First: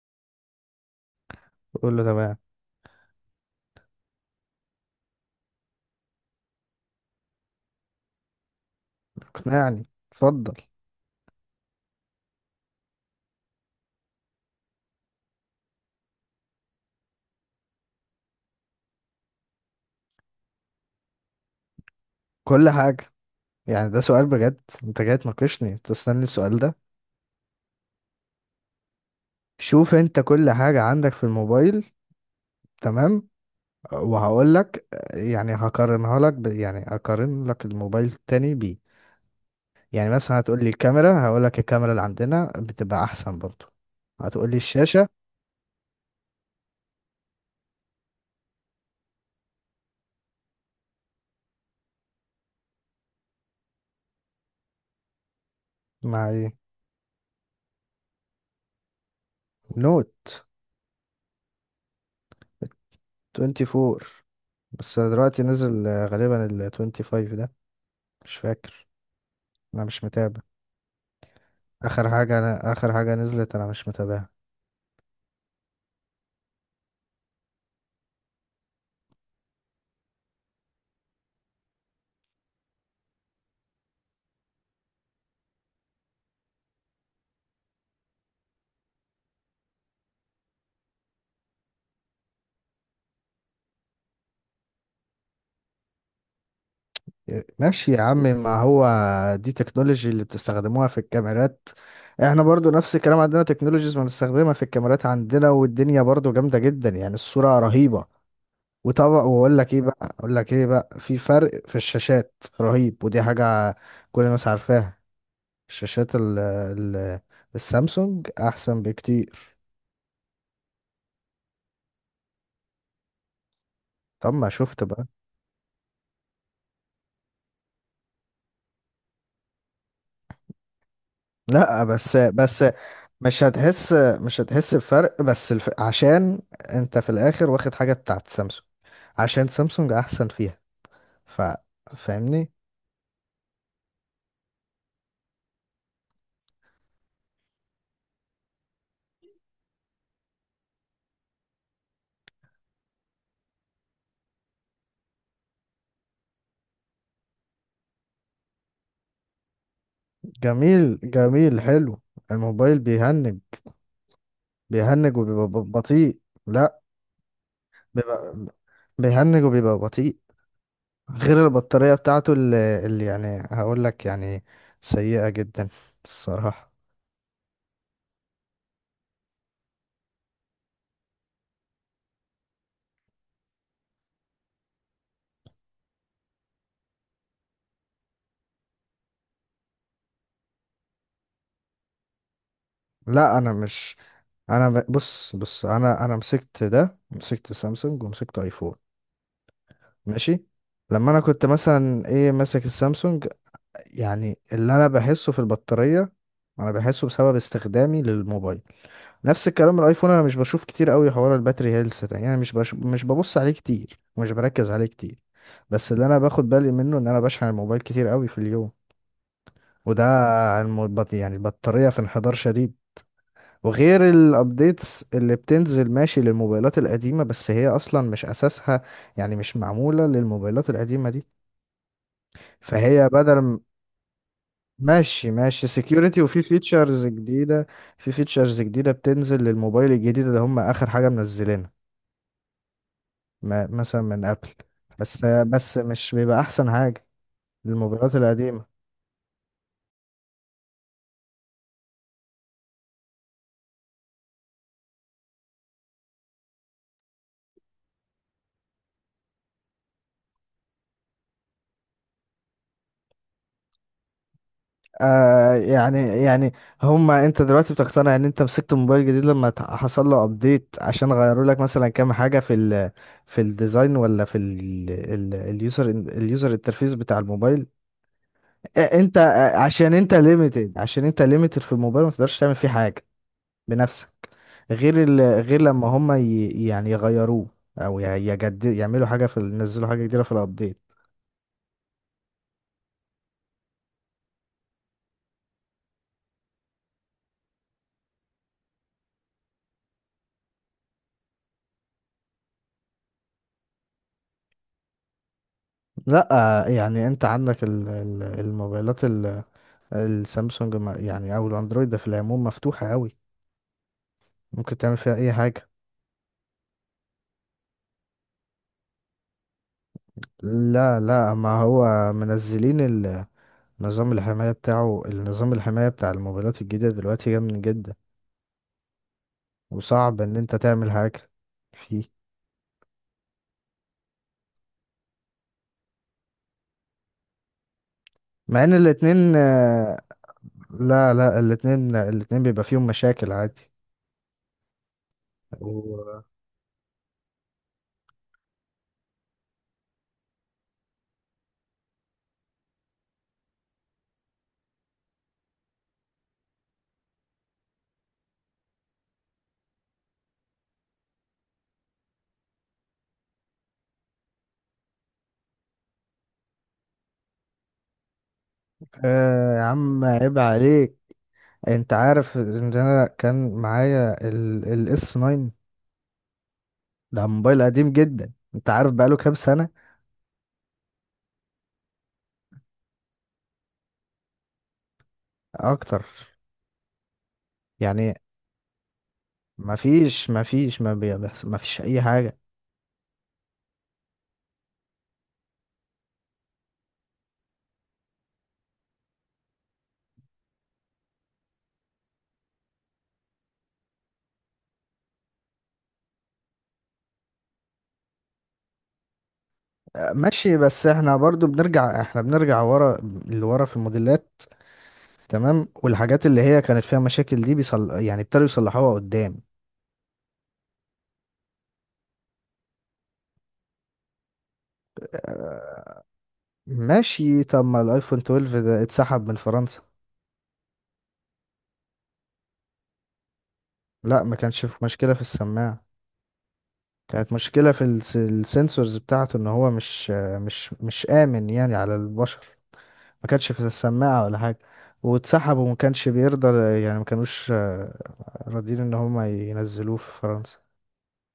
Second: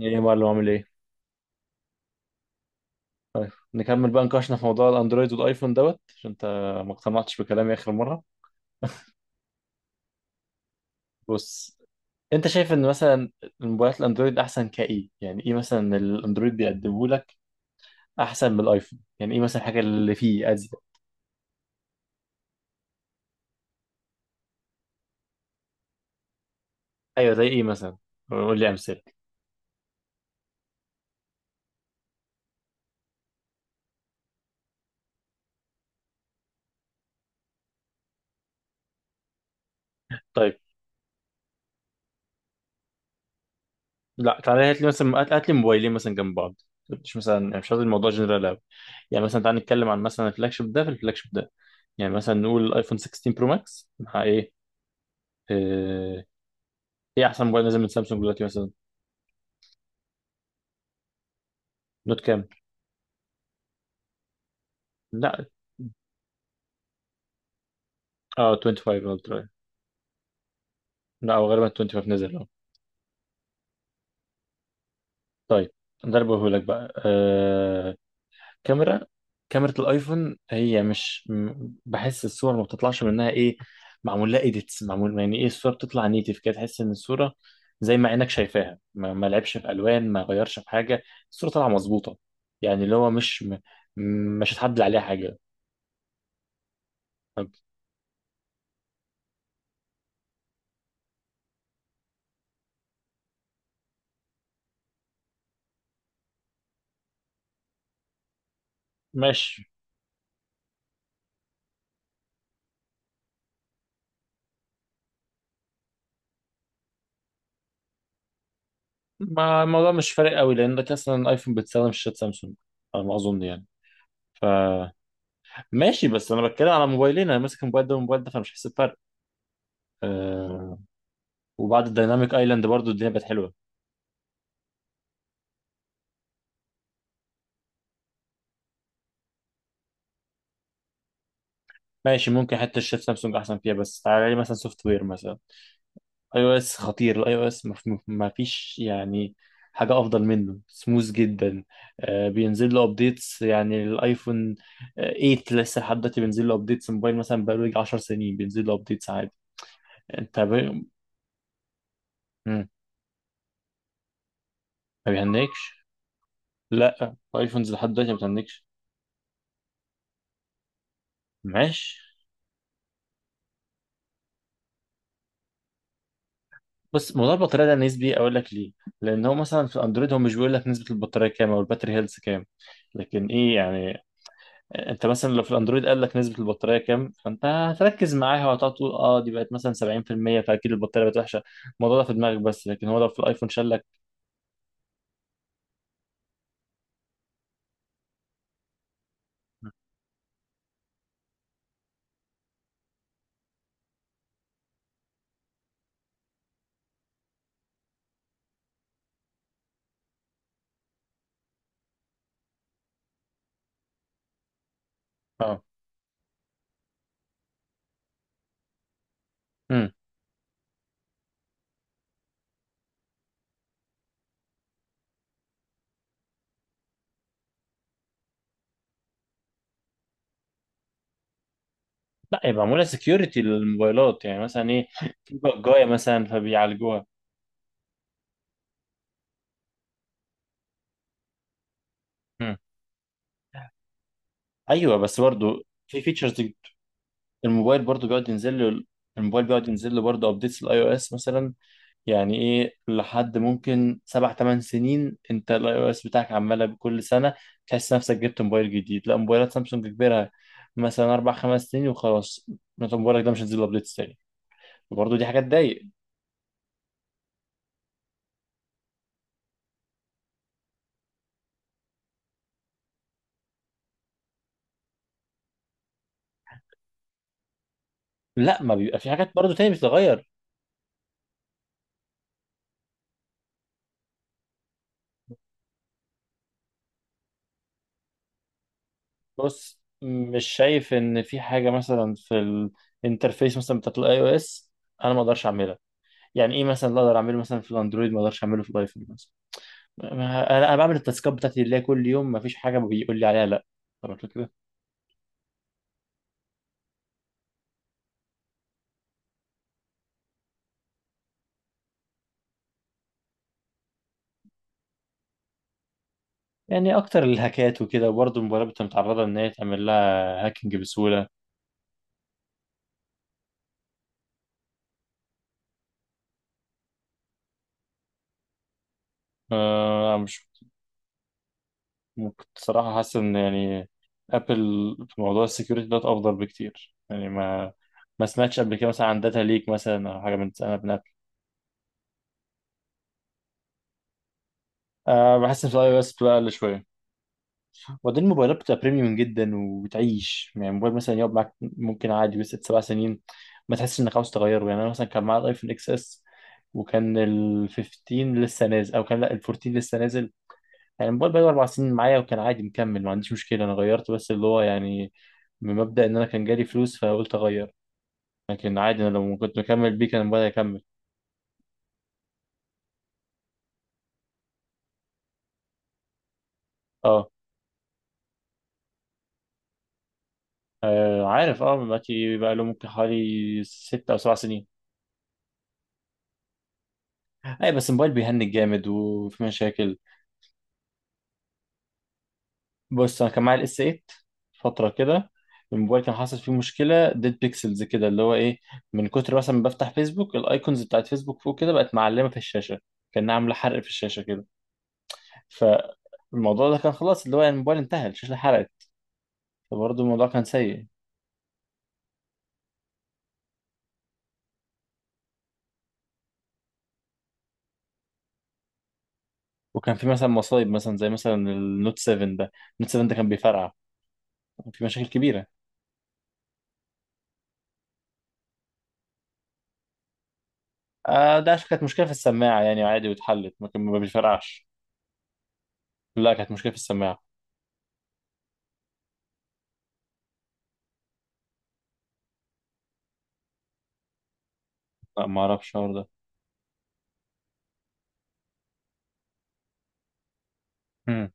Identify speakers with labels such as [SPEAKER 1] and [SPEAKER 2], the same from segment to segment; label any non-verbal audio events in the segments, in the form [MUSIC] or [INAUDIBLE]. [SPEAKER 1] ايه يا معلم؟ عامل ايه؟
[SPEAKER 2] بقول له تمام.
[SPEAKER 1] نكمل بقى نقاشنا في موضوع الاندرويد والايفون دوت، عشان انت ما اقتنعتش بكلامي اخر مره.
[SPEAKER 2] اقنعني، اتفضل.
[SPEAKER 1] بص، انت شايف ان مثلا الموبايلات الاندرويد احسن؟ كايه يعني؟ ايه مثلا الاندرويد بيقدمه لك احسن من الايفون؟ يعني ايه مثلا الحاجه اللي فيه ازيد؟
[SPEAKER 2] كل حاجة. يعني ده سؤال بجد؟ انت جاي تناقشني تستني السؤال ده؟
[SPEAKER 1] ايوه، زي ايه مثلا؟ قول لي امثله.
[SPEAKER 2] شوف، انت كل حاجة عندك في الموبايل، تمام، وهقول لك. يعني يعني هقارن لك الموبايل التاني بيه. يعني مثلا
[SPEAKER 1] طيب،
[SPEAKER 2] هتقول لي الكاميرا، هقول لك الكاميرا اللي عندنا بتبقى احسن برضو.
[SPEAKER 1] لا
[SPEAKER 2] هتقول لي
[SPEAKER 1] تعالى هات لي
[SPEAKER 2] الشاشة.
[SPEAKER 1] مثلا، هات لي موبايلين مثلا جنب بعض. مش مثلا، يعني مش قصدي الموضوع جنرال قوي. يعني مثلا تعالى نتكلم عن مثلا الفلاج شيب ده. في الفلاج شيب ده يعني مثلا نقول الايفون 16 برو ماكس مع ايه. آه،
[SPEAKER 2] مع ايه؟
[SPEAKER 1] ايه احسن موبايل نازل من سامسونج دلوقتي مثلا؟
[SPEAKER 2] نوت
[SPEAKER 1] نوت كام؟
[SPEAKER 2] 24. بس دلوقتي
[SPEAKER 1] لا،
[SPEAKER 2] نزل، غالبا ال 25 ده. مش
[SPEAKER 1] اه
[SPEAKER 2] فاكر،
[SPEAKER 1] 25 الترا.
[SPEAKER 2] انا مش متابع.
[SPEAKER 1] لا هو غالبا 25 نزل اه.
[SPEAKER 2] اخر حاجه نزلت انا مش متابعها.
[SPEAKER 1] طيب، ده اللي بقوله لك بقى كاميرا. كاميرا الايفون، هي مش بحس الصور ما بتطلعش منها ايه، معمول لها ايديتس، معمول. يعني ايه، الصوره بتطلع نيتف كده، تحس ان الصوره زي ما عينك شايفاها، ما لعبش في الوان، ما غيرش في حاجه، الصوره طالعه مظبوطه. يعني اللي هو مش هتعدل عليها حاجه. طب
[SPEAKER 2] ماشي يا عم، ما هو دي تكنولوجي اللي بتستخدموها في الكاميرات. احنا برضو نفس الكلام، عندنا تكنولوجيز بنستخدمها في الكاميرات عندنا، والدنيا برضو جامده جدا، يعني الصوره رهيبه. وطبعا واقول
[SPEAKER 1] ماشي.
[SPEAKER 2] لك ايه بقى اقول لك ايه بقى، في فرق في الشاشات رهيب، ودي حاجه كل الناس عارفاها. الشاشات ال ال السامسونج احسن بكتير.
[SPEAKER 1] ما الموضوع مش فارق قوي، لانك اصلا الايفون بتستخدم شاشة سامسونج على ما اظن يعني.
[SPEAKER 2] طب
[SPEAKER 1] ف
[SPEAKER 2] ما شفت بقى.
[SPEAKER 1] ماشي، بس انا بتكلم على موبايلين، انا ماسك الموبايل ده والموبايل ده، فانا مش حاسس بفرق. أه،
[SPEAKER 2] لا،
[SPEAKER 1] وبعد
[SPEAKER 2] بس
[SPEAKER 1] الديناميك
[SPEAKER 2] بس
[SPEAKER 1] ايلاند برضو الدنيا بقت
[SPEAKER 2] مش
[SPEAKER 1] حلوه.
[SPEAKER 2] هتحس مش هتحس بفرق، بس عشان انت في الاخر واخد حاجة بتاعت سامسونج، عشان سامسونج احسن فيها. ف
[SPEAKER 1] ماشي،
[SPEAKER 2] فاهمني.
[SPEAKER 1] ممكن حتى الشاشة سامسونج احسن فيها، بس تعالى لي مثلا سوفت وير مثلا. اي او اس خطير. الاي او اس ما ما فيش يعني حاجه افضل منه، سموث جدا. أه بينزل له ابديتس يعني الايفون 8 لسه لحد دلوقتي بينزل له ابديتس. موبايل مثلا بقاله يجي 10 سنين بينزل له ابديتس عادي. انت
[SPEAKER 2] جميل جميل، حلو. الموبايل بيهنج.
[SPEAKER 1] ما
[SPEAKER 2] وبيبقى
[SPEAKER 1] بيهنكش؟
[SPEAKER 2] بطيء. لا،
[SPEAKER 1] لا، الايفونز لحد دلوقتي ما
[SPEAKER 2] بيبقى
[SPEAKER 1] بتهنكش.
[SPEAKER 2] بيهنج وبيبقى بطيء. غير البطارية
[SPEAKER 1] ماشي.
[SPEAKER 2] بتاعته اللي يعني هقول لك، يعني سيئة جدا الصراحة.
[SPEAKER 1] بس الموضوع البطاريه ده نسبي، اقول لك ليه. لان هو مثلا في الاندرويد هو مش بيقول لك نسبه البطاريه كام او الباتري هيلث كام، لكن ايه يعني. انت مثلا لو في الاندرويد قال لك نسبه البطاريه كام، فانت هتركز معاها، وهتقعد تقول اه دي بقت مثلا 70%، فاكيد البطاريه بقت وحشه. الموضوع ده في دماغك بس، لكن هو لو في
[SPEAKER 2] لا،
[SPEAKER 1] الايفون
[SPEAKER 2] انا
[SPEAKER 1] شال لك.
[SPEAKER 2] مش انا بص بص، انا مسكت سامسونج ومسكت ايفون. ماشي. لما انا كنت مثلا ايه ماسك السامسونج، يعني اللي انا بحسه في البطارية انا بحسه بسبب استخدامي للموبايل. نفس الكلام الايفون، انا مش بشوف كتير قوي حوار الباتري هيلث ده، يعني مش ببص عليه كتير ومش بركز عليه كتير.
[SPEAKER 1] اه.
[SPEAKER 2] بس اللي انا باخد بالي منه ان انا بشحن الموبايل كتير قوي في اليوم،
[SPEAKER 1] امم
[SPEAKER 2] وده يعني البطارية في انحدار شديد. وغير الابديتس اللي بتنزل ماشي للموبايلات القديمة، بس هي اصلا مش اساسها، يعني مش معمولة للموبايلات القديمة دي.
[SPEAKER 1] لا، يبقى معموله
[SPEAKER 2] فهي بدل
[SPEAKER 1] سكيورتي
[SPEAKER 2] م-
[SPEAKER 1] للموبايلات، يعني مثلا ايه،
[SPEAKER 2] ماشي
[SPEAKER 1] في
[SPEAKER 2] ماشي،
[SPEAKER 1] بجايه
[SPEAKER 2] سكيورتي
[SPEAKER 1] مثلا
[SPEAKER 2] وفي
[SPEAKER 1] فبيعالجوها.
[SPEAKER 2] فيتشرز جديدة. في فيتشرز جديدة بتنزل للموبايل الجديد اللي هم اخر حاجة منزلينها،
[SPEAKER 1] مم.
[SPEAKER 2] مثلا من ابل.
[SPEAKER 1] ايوه، بس
[SPEAKER 2] بس
[SPEAKER 1] برضو
[SPEAKER 2] بس
[SPEAKER 1] في
[SPEAKER 2] مش
[SPEAKER 1] فيتشرز.
[SPEAKER 2] بيبقى احسن حاجة
[SPEAKER 1] الموبايل برضو
[SPEAKER 2] للموبايلات
[SPEAKER 1] بيقعد ينزل
[SPEAKER 2] القديمة.
[SPEAKER 1] له، الموبايل بيقعد ينزل له برضه ابديتس الاي او اس مثلا. يعني ايه، لحد ممكن سبع ثمان سنين انت الاي او اس بتاعك عماله بكل سنه تحس نفسك جبت موبايل جديد. لا موبايلات سامسونج كبيرها مثلا اربع خمس سنين وخلاص، انت موبايلك ده مش هينزل له ابديتس تاني. برضه دي حاجات
[SPEAKER 2] آه،
[SPEAKER 1] تضايق.
[SPEAKER 2] يعني انت دلوقتي بتقتنع ان انت مسكت موبايل جديد لما حصل له ابديت عشان غيروا لك مثلا كام حاجة في الديزاين، ولا في ال ال اليوزر انترفيس بتاع الموبايل؟
[SPEAKER 1] لا، ما بيبقى في
[SPEAKER 2] انت،
[SPEAKER 1] حاجات برضه تاني
[SPEAKER 2] عشان انت
[SPEAKER 1] بتتغير.
[SPEAKER 2] ليميتد، عشان انت ليميتد في الموبايل ما تقدرش تعمل فيه حاجة بنفسك. غير ال غير لما هما يعني يغيروه، او يعملوا حاجة
[SPEAKER 1] بص،
[SPEAKER 2] ينزلوا حاجة جديدة في
[SPEAKER 1] مش
[SPEAKER 2] الابديت.
[SPEAKER 1] شايف ان في حاجه مثلا في الانترفيس مثلا بتاعت الاي او اس انا ما اقدرش اعملها. يعني ايه مثلا اللي اقدر اعمله مثلا في الاندرويد ما اقدرش اعمله في الايفون مثلا؟ ما- أنا بعمل التاسكات بتاعتي اللي هي كل يوم، ما فيش حاجه بيقول لي عليها لا. طب الفكره،
[SPEAKER 2] لا. يعني انت عندك الموبايلات السامسونج، يعني او الاندرويد ده في العموم مفتوحة قوي، ممكن تعمل فيها اي حاجة.
[SPEAKER 1] يعني اكتر الهاكات وكده وبرضه الموبايلات بتبقى متعرضه ان هي تعمل لها هاكينج
[SPEAKER 2] لا
[SPEAKER 1] بسهوله.
[SPEAKER 2] لا، ما هو منزلين نظام الحماية بتاعه النظام الحماية بتاع الموبايلات الجديدة دلوقتي جامد جدا،
[SPEAKER 1] آه،
[SPEAKER 2] وصعب ان
[SPEAKER 1] مش
[SPEAKER 2] انت تعمل حاجة فيه.
[SPEAKER 1] ممكن صراحه. حاسس ان يعني ابل في موضوع السكيورتي ده افضل بكتير، يعني ما ما سمعتش
[SPEAKER 2] مع ان
[SPEAKER 1] قبل كده مثلا عن
[SPEAKER 2] الاتنين،
[SPEAKER 1] داتا ليك مثلا او حاجه من سنه من ابل.
[SPEAKER 2] لا لا، الاتنين بيبقى فيهم مشاكل عادي.
[SPEAKER 1] آه، بحس ان في اي او اس
[SPEAKER 2] و-
[SPEAKER 1] بتبقى اقل شويه. وبعدين الموبايلات بتبقى بريميوم جدا وبتعيش، يعني موبايل مثلا يقعد معاك ممكن عادي بس ست سبع سنين ما تحسش انك عاوز تغيره. يعني انا مثلا كان معايا الايفون اكس اس، وكان ال 15 لسه نازل، او كان لا ال 14 لسه نازل. يعني الموبايل بقاله اربع سنين معايا، وكان عادي مكمل، ما عنديش مشكله. انا غيرت بس اللي هو يعني من مبدا ان انا كان جالي فلوس فقلت اغير، لكن عادي انا لو كنت
[SPEAKER 2] يا
[SPEAKER 1] مكمل
[SPEAKER 2] عم
[SPEAKER 1] بيه كان
[SPEAKER 2] عيب
[SPEAKER 1] الموبايل هيكمل.
[SPEAKER 2] عليك، انت عارف ان انا كان معايا الاس 9؟ ده
[SPEAKER 1] اه.
[SPEAKER 2] موبايل قديم جدا، انت عارف بقاله كام سنة؟
[SPEAKER 1] عارف، اه دلوقتي بقى له ممكن حوالي ست او سبع سنين.
[SPEAKER 2] اكتر.
[SPEAKER 1] اي، بس الموبايل
[SPEAKER 2] يعني
[SPEAKER 1] بيهنج جامد وفي مشاكل.
[SPEAKER 2] ما فيش اي حاجه.
[SPEAKER 1] بص انا كان معايا الاس 8 فتره كده، الموبايل كان حاصل فيه مشكله ديد بيكسلز كده، اللي هو ايه، من كتر مثلا ما بفتح فيسبوك الايكونز بتاعت فيسبوك فوق كده بقت معلمه في الشاشه، كان عامله حرق في الشاشه كده. فالموضوع ده كان خلاص، اللي هو يعني الموبايل انتهى، الشاشه حرقت. فبرضه الموضوع كان
[SPEAKER 2] ماشي،
[SPEAKER 1] سيء.
[SPEAKER 2] بس احنا بنرجع ورا، لورا في الموديلات، تمام. والحاجات اللي هي كانت فيها مشاكل دي يعني ابتدوا يصلحوها قدام.
[SPEAKER 1] وكان في مثلا مصايب مثلا زي مثلا النوت 7 ده، النوت 7 ده كان بيفرقع، كان في مشاكل كبيره.
[SPEAKER 2] ماشي. طب ما الايفون 12 ده اتسحب من فرنسا.
[SPEAKER 1] آه، ده عشان كانت مشكله في السماعه، يعني عادي واتحلت، ما كان ما
[SPEAKER 2] لا، ما كانش
[SPEAKER 1] بيفرقعش.
[SPEAKER 2] في مشكله في السماعه.
[SPEAKER 1] لا كانت مشكله في السماعه.
[SPEAKER 2] كانت مشكله في السنسورز بتاعته، ان هو مش آه، مش مش امن يعني على البشر. ما كانش في السماعة ولا حاجة،
[SPEAKER 1] لا ما
[SPEAKER 2] واتسحبوا
[SPEAKER 1] اعرفش
[SPEAKER 2] وما
[SPEAKER 1] الحوار
[SPEAKER 2] كانش بيرضى، يعني ما كانوش راضيين ان هم ينزلوه في فرنسا.
[SPEAKER 1] ده.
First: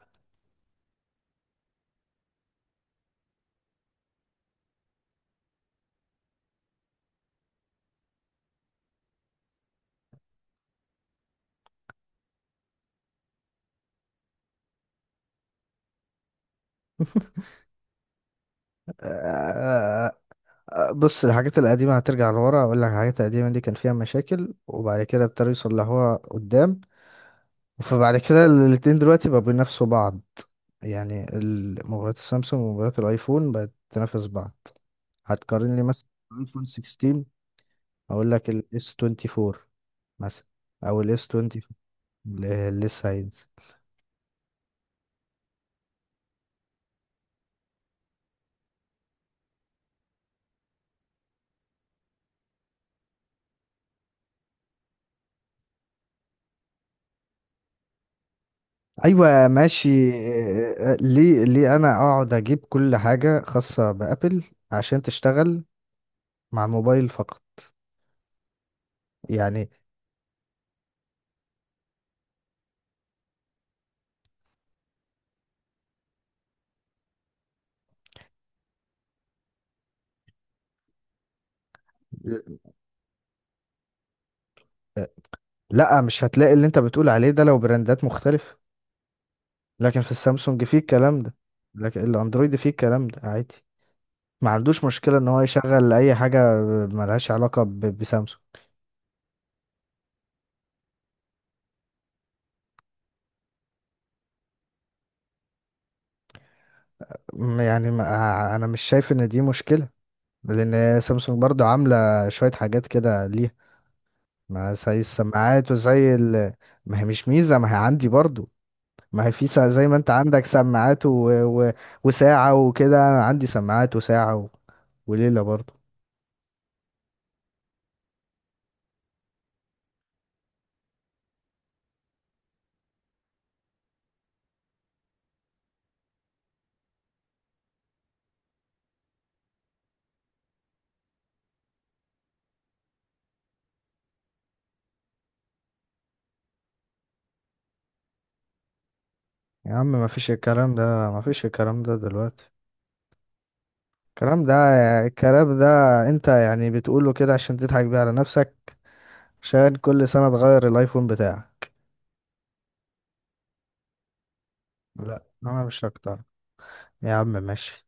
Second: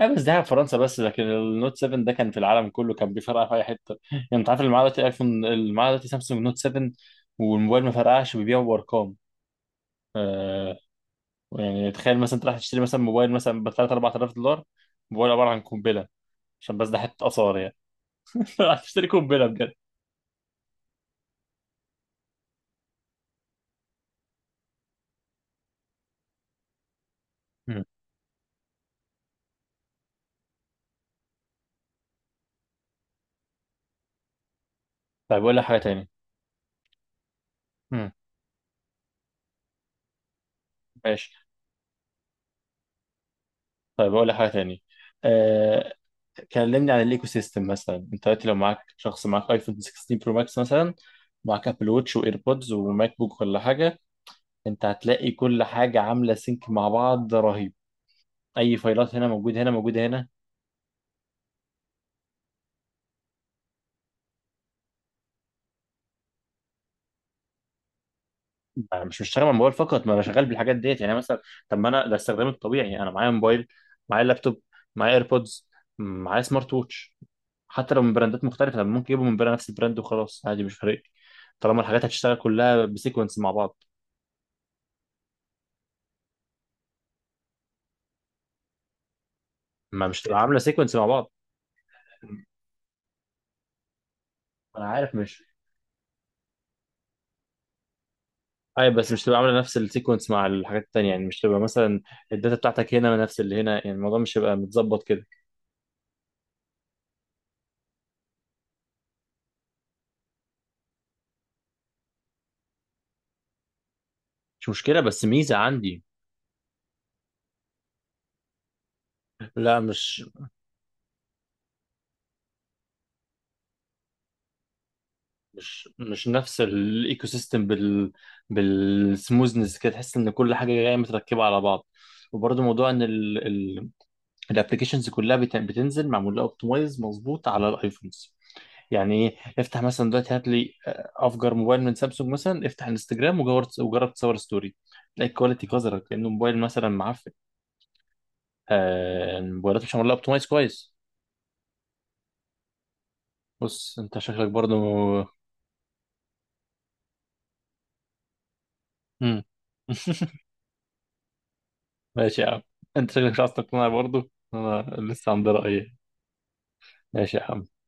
[SPEAKER 1] ايوه بس ده في فرنسا بس، لكن النوت 7 ده كان في العالم كله كان بيفرقع في اي حته، يعني انت عارف اللي معاه دلوقتي ايفون اللي معاه دلوقتي سامسونج نوت 7 والموبايل ما فرقعش بيبيعه بارقام. آه، يعني تخيل مثلا انت رايح تشتري مثلا موبايل مثلا ب 3 4000 دولار، موبايل عباره عن قنبله، عشان بس ده حته اثار يعني. [LAUGHS] رايح تشتري قنبله بجد.
[SPEAKER 2] آه، آه، بص، الحاجات القديمة هترجع لورا. اقول لك، الحاجات القديمة دي كان فيها مشاكل، وبعد كده ابتدوا يصلحوها قدام.
[SPEAKER 1] مم.
[SPEAKER 2] فبعد كده الاتنين دلوقتي بقوا بينافسوا بعض. يعني موبايلات السامسونج وموبايلات الايفون بقت تنافس بعض.
[SPEAKER 1] طيب اقول لك
[SPEAKER 2] هتقارن
[SPEAKER 1] حاجه
[SPEAKER 2] لي
[SPEAKER 1] تاني.
[SPEAKER 2] مثلا ايفون 16،
[SPEAKER 1] مم.
[SPEAKER 2] اقول لك الاس 24 مثلا، او الاس
[SPEAKER 1] ماشي،
[SPEAKER 2] 20 لسه هينزل.
[SPEAKER 1] طيب اقول لك حاجه تاني. آه، كلمني عن الايكو سيستم مثلا. انت دلوقتي لو معاك شخص معاك ايفون 16 برو ماكس مثلا، معاك ابل ووتش وايربودز وماك بوك ولا حاجه، انت هتلاقي كل حاجه عامله سينك مع بعض رهيب. اي فايلات هنا
[SPEAKER 2] ايوه،
[SPEAKER 1] موجوده، هنا
[SPEAKER 2] ماشي.
[SPEAKER 1] موجوده، هنا.
[SPEAKER 2] ليه ليه انا اقعد اجيب كل حاجه خاصه بابل عشان تشتغل مع الموبايل فقط؟
[SPEAKER 1] انا مش بشتغل على
[SPEAKER 2] يعني،
[SPEAKER 1] الموبايل فقط، ما انا شغال بالحاجات ديت يعني مثلا. طب ما انا ده استخدامي الطبيعي، انا معايا موبايل، معايا لابتوب، معايا ايربودز، معايا سمارت ووتش. حتى لو من براندات مختلفه، طب ممكن يجيبوا من براند، نفس البراند وخلاص، عادي مش فارق لي. طالما الحاجات هتشتغل كلها بسيكونس مع بعض.
[SPEAKER 2] آه، لا، مش هتلاقي اللي انت بتقول عليه ده لو براندات مختلفه، لكن
[SPEAKER 1] ما
[SPEAKER 2] في
[SPEAKER 1] مش تبقى عامله
[SPEAKER 2] السامسونج فيه
[SPEAKER 1] سيكونس مع
[SPEAKER 2] الكلام
[SPEAKER 1] بعض.
[SPEAKER 2] ده، لكن الاندرويد فيه الكلام ده عادي، ما عندوش
[SPEAKER 1] انا عارف،
[SPEAKER 2] مشكله ان هو
[SPEAKER 1] مش
[SPEAKER 2] يشغل اي حاجه. ملهاش علاقه بسامسونج.
[SPEAKER 1] اي، بس مش تبقى عامله نفس السيكونس مع الحاجات التانية. يعني مش تبقى مثلا الداتا بتاعتك هنا نفس اللي هنا، يعني الموضوع مش هيبقى متظبط كده.
[SPEAKER 2] يعني ما انا مش شايف ان دي مشكله، لان سامسونج برضو عامله شويه حاجات كده ليها،
[SPEAKER 1] مش
[SPEAKER 2] ما زي
[SPEAKER 1] مشكله، بس ميزه
[SPEAKER 2] السماعات
[SPEAKER 1] عندي.
[SPEAKER 2] وزي ما هي مش ميزة، ما هي عندي برضو، ما هي
[SPEAKER 1] لا،
[SPEAKER 2] زي ما انت
[SPEAKER 1] مش
[SPEAKER 2] عندك سماعات و... وساعة وكده. أنا عندي سماعات وساعة وليلة برضو.
[SPEAKER 1] مش مش نفس الايكو سيستم بال بالسموزنس كده، تحس ان كل حاجه جايه متركبه على بعض. وبرضه موضوع ان الابلكيشنز كلها بتنزل معمول لها اوبتمايز مظبوط على الايفونز. يعني ايه، افتح مثلا دلوقتي، هات لي افجر موبايل من سامسونج مثلا، افتح انستجرام وجرب، تصور ستوري، تلاقي الكواليتي قذرت لانه موبايل مثلا معفن. آه،
[SPEAKER 2] يا
[SPEAKER 1] الموبايلات
[SPEAKER 2] عم،
[SPEAKER 1] مش
[SPEAKER 2] ما
[SPEAKER 1] معمول لها
[SPEAKER 2] فيش
[SPEAKER 1] اوبتمايز
[SPEAKER 2] الكلام ده
[SPEAKER 1] كويس.
[SPEAKER 2] ما فيش الكلام ده دلوقتي.
[SPEAKER 1] بص، انت
[SPEAKER 2] الكلام
[SPEAKER 1] شكلك
[SPEAKER 2] ده
[SPEAKER 1] برضه
[SPEAKER 2] الكلام ده انت يعني بتقوله كده عشان تضحك بيه على نفسك،
[SPEAKER 1] مم.
[SPEAKER 2] عشان كل
[SPEAKER 1] [LAUGHS]
[SPEAKER 2] سنة تغير الايفون بتاعك.
[SPEAKER 1] ماشي يا عم، انت شكلك مش عايز تقتنع برضه. انا
[SPEAKER 2] لا،
[SPEAKER 1] لسه عندي
[SPEAKER 2] انا مش
[SPEAKER 1] رأيي.
[SPEAKER 2] هقتنع. يا عم
[SPEAKER 1] ماشي يا عم.
[SPEAKER 2] ماشي.